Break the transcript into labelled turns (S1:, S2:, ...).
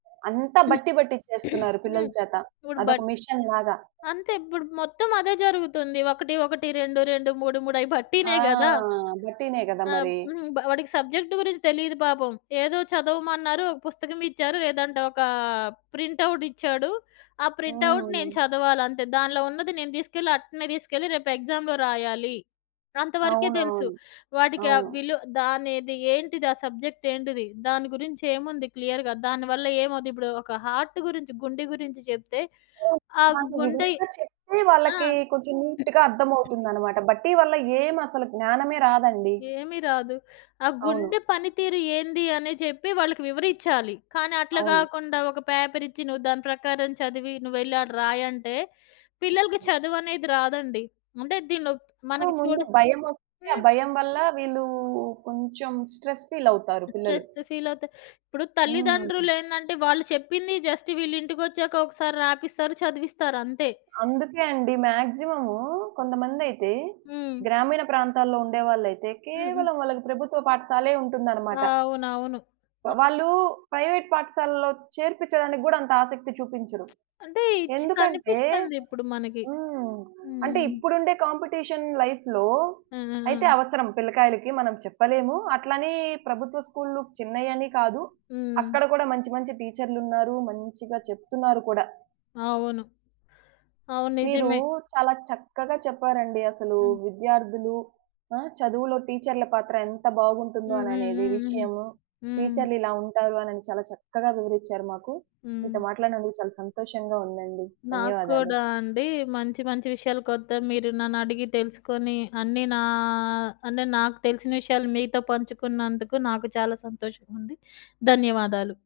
S1: అంత బట్టి పట్టిచేస్తున్నారు పిల్లల
S2: హ్మ్.
S1: చేత.
S2: ఇప్పుడు
S1: అదొక
S2: బట్
S1: మెషిన్ లాగా.
S2: అంతే ఇప్పుడు మొత్తం అదే జరుగుతుంది. 1, 1, 2, 2, 3, 3 అయి
S1: ఆ!
S2: బట్టినే గదా!
S1: బట్టినే గదా
S2: ఆహ్,
S1: మరి!
S2: హుహు. వాడికి సబ్జెక్ట్ గురించి తెలీదు పాపం. ఏదో చదవమన్నారు ఒక పుస్తకం ఇచ్చారు లేదంటే ఒక ప్రింట్ ఔట్ ఇచ్చాడు. ఆ ప్రింట్ ఔట్
S1: హ్మ్.
S2: నేను చదవాలంతే. దానిలో ఉన్నది నేను దీసుకెళ్ళి అట్నే దీసుకెళ్ళి, రేపు ఎక్సామ్‌లో రాయాలి. అంతవరకే తెలుసు.
S1: అవునవును.
S2: వాడికి ఆ
S1: అవును.
S2: విలువ దానెది ఏంటిది? ఆ సబ్జెక్ట్ ఏంటిది? దాని గురించి ఏముంది క్లియర్‌గా? దానివల్ల ఏమవుద్ది? ఇప్పుడు ఒక హార్ట్ గురించి గుండె గురించి జెప్తే
S1: హ్మ్,
S2: ఆ
S1: నాకు
S2: గుండె
S1: వివరంగా చెప్తే
S2: ఆ!
S1: వాళ్ళకి కొంచెం నీట్‌గా అర్థం అవుతుందన్నమాట. బట్టి వల్ల ఏం అసలు జ్ఞానమే రాదండి.
S2: ఏమి రాదు. ఆ
S1: అవును.
S2: గుండె పనితీరు ఏంది అని జెప్పి వాళ్ళకి వివరిచ్చాలి. కానీ, అట్లా
S1: అవును.
S2: గాకుండా ఒక పేపర్ ఇచ్చి, నువ్వు దాని ప్రకారం చదివి నువ్వెళ్ళి, ఆడ రాయంటే పిల్లలకి చదువనేది రాదండి. అంటే దీంట్లో
S1: హ్మ్.
S2: మనకి చూడ
S1: ముందు భయం ఒస్తుంది. ఆ
S2: హ్మ్.
S1: భయం వల్ల వీళ్ళు కొంచెం స్ట్రెస్ ఫీల్ అవుతారు పిల్లలు.
S2: స్ట్రెస్ ఫీల్ అవుతే ఇప్పుడు
S1: హ్మ్.
S2: తల్లిదండ్రులేందంటే, వాళ్ళు చెప్పింది జస్ట్ వీళ్లింటికొచ్చాక ఒకసారి రాపిస్తారు. చదివిస్తారంతే.
S1: అందుకే అండి. మాక్సిమం కొంతమందయితే
S2: హ్మ్.
S1: గ్రామీణ ప్రాంతాల్లో ఉండేవాళ్ళైతే
S2: హుహు.
S1: కేవలం వాళ్ళకి ప్రభుత్వ పాఠశాలే ఉంటుందన్నమాట.
S2: అవునవును. క
S1: వాళ్ళు ప్రైవేట్ పాఠశాలలో చేర్పించడానికి గూడా అంత ఆసక్తి చూపించరు.
S2: అంటే ఇచ్
S1: ఎందుకంటే
S2: కనిపిస్తందిప్పుడు మనకి.
S1: హ్మ్. అంటే
S2: హ్మ్.
S1: ఇప్పుడుండే కాంపిటీషన్ లైఫ్‌లో
S2: ఆ! ఆ!
S1: అయితే,
S2: ఆ!
S1: అవసరం పిల్లకాయలకి మనం చెప్పలేము. అట్లనే ప్రభుత్వ స్కూల్లు చిన్నయని కాదు.
S2: హ్మ్.
S1: అక్కడ గూడా మంచి మంచి టీచర్లున్నారు. మంచిగా చెప్తున్నారు కూడా.
S2: అవును. అవును.
S1: మీరు
S2: నిజమే.
S1: చాలా చక్కగా చెప్పారండి. అసలు
S2: హ్మ్.
S1: విద్యార్థులు ఆ! చదువులో టీచర్ల పాత్ర ఎంత బాగుంటుందో
S2: హ్మ్. హ్మ్.
S1: అననేది
S2: హ్మ్. హ్మ్.
S1: విషయము.
S2: హ్మ్.
S1: టీచర్లిలా ఉంటారు అనని చాలా చక్కగా వివరిచ్చారు మాకు. మీతో
S2: హ్మ్.
S1: మాట్లాడినందుకు చాలా సంతోషంగా ఉందండి.
S2: నాకు
S1: ధన్యవాదాలు.
S2: కూడా అండి. మంచి మంచి విషయాలు కొత్త మీరు నన్నడిగి తెలుసుకొని, అన్నీ నా అంటే నాకు తెలిసిన విషయాలు మీతో పంచుకున్నందుకు నాకు చాలా సంతోషంగుంది. ధన్యవాదాలు.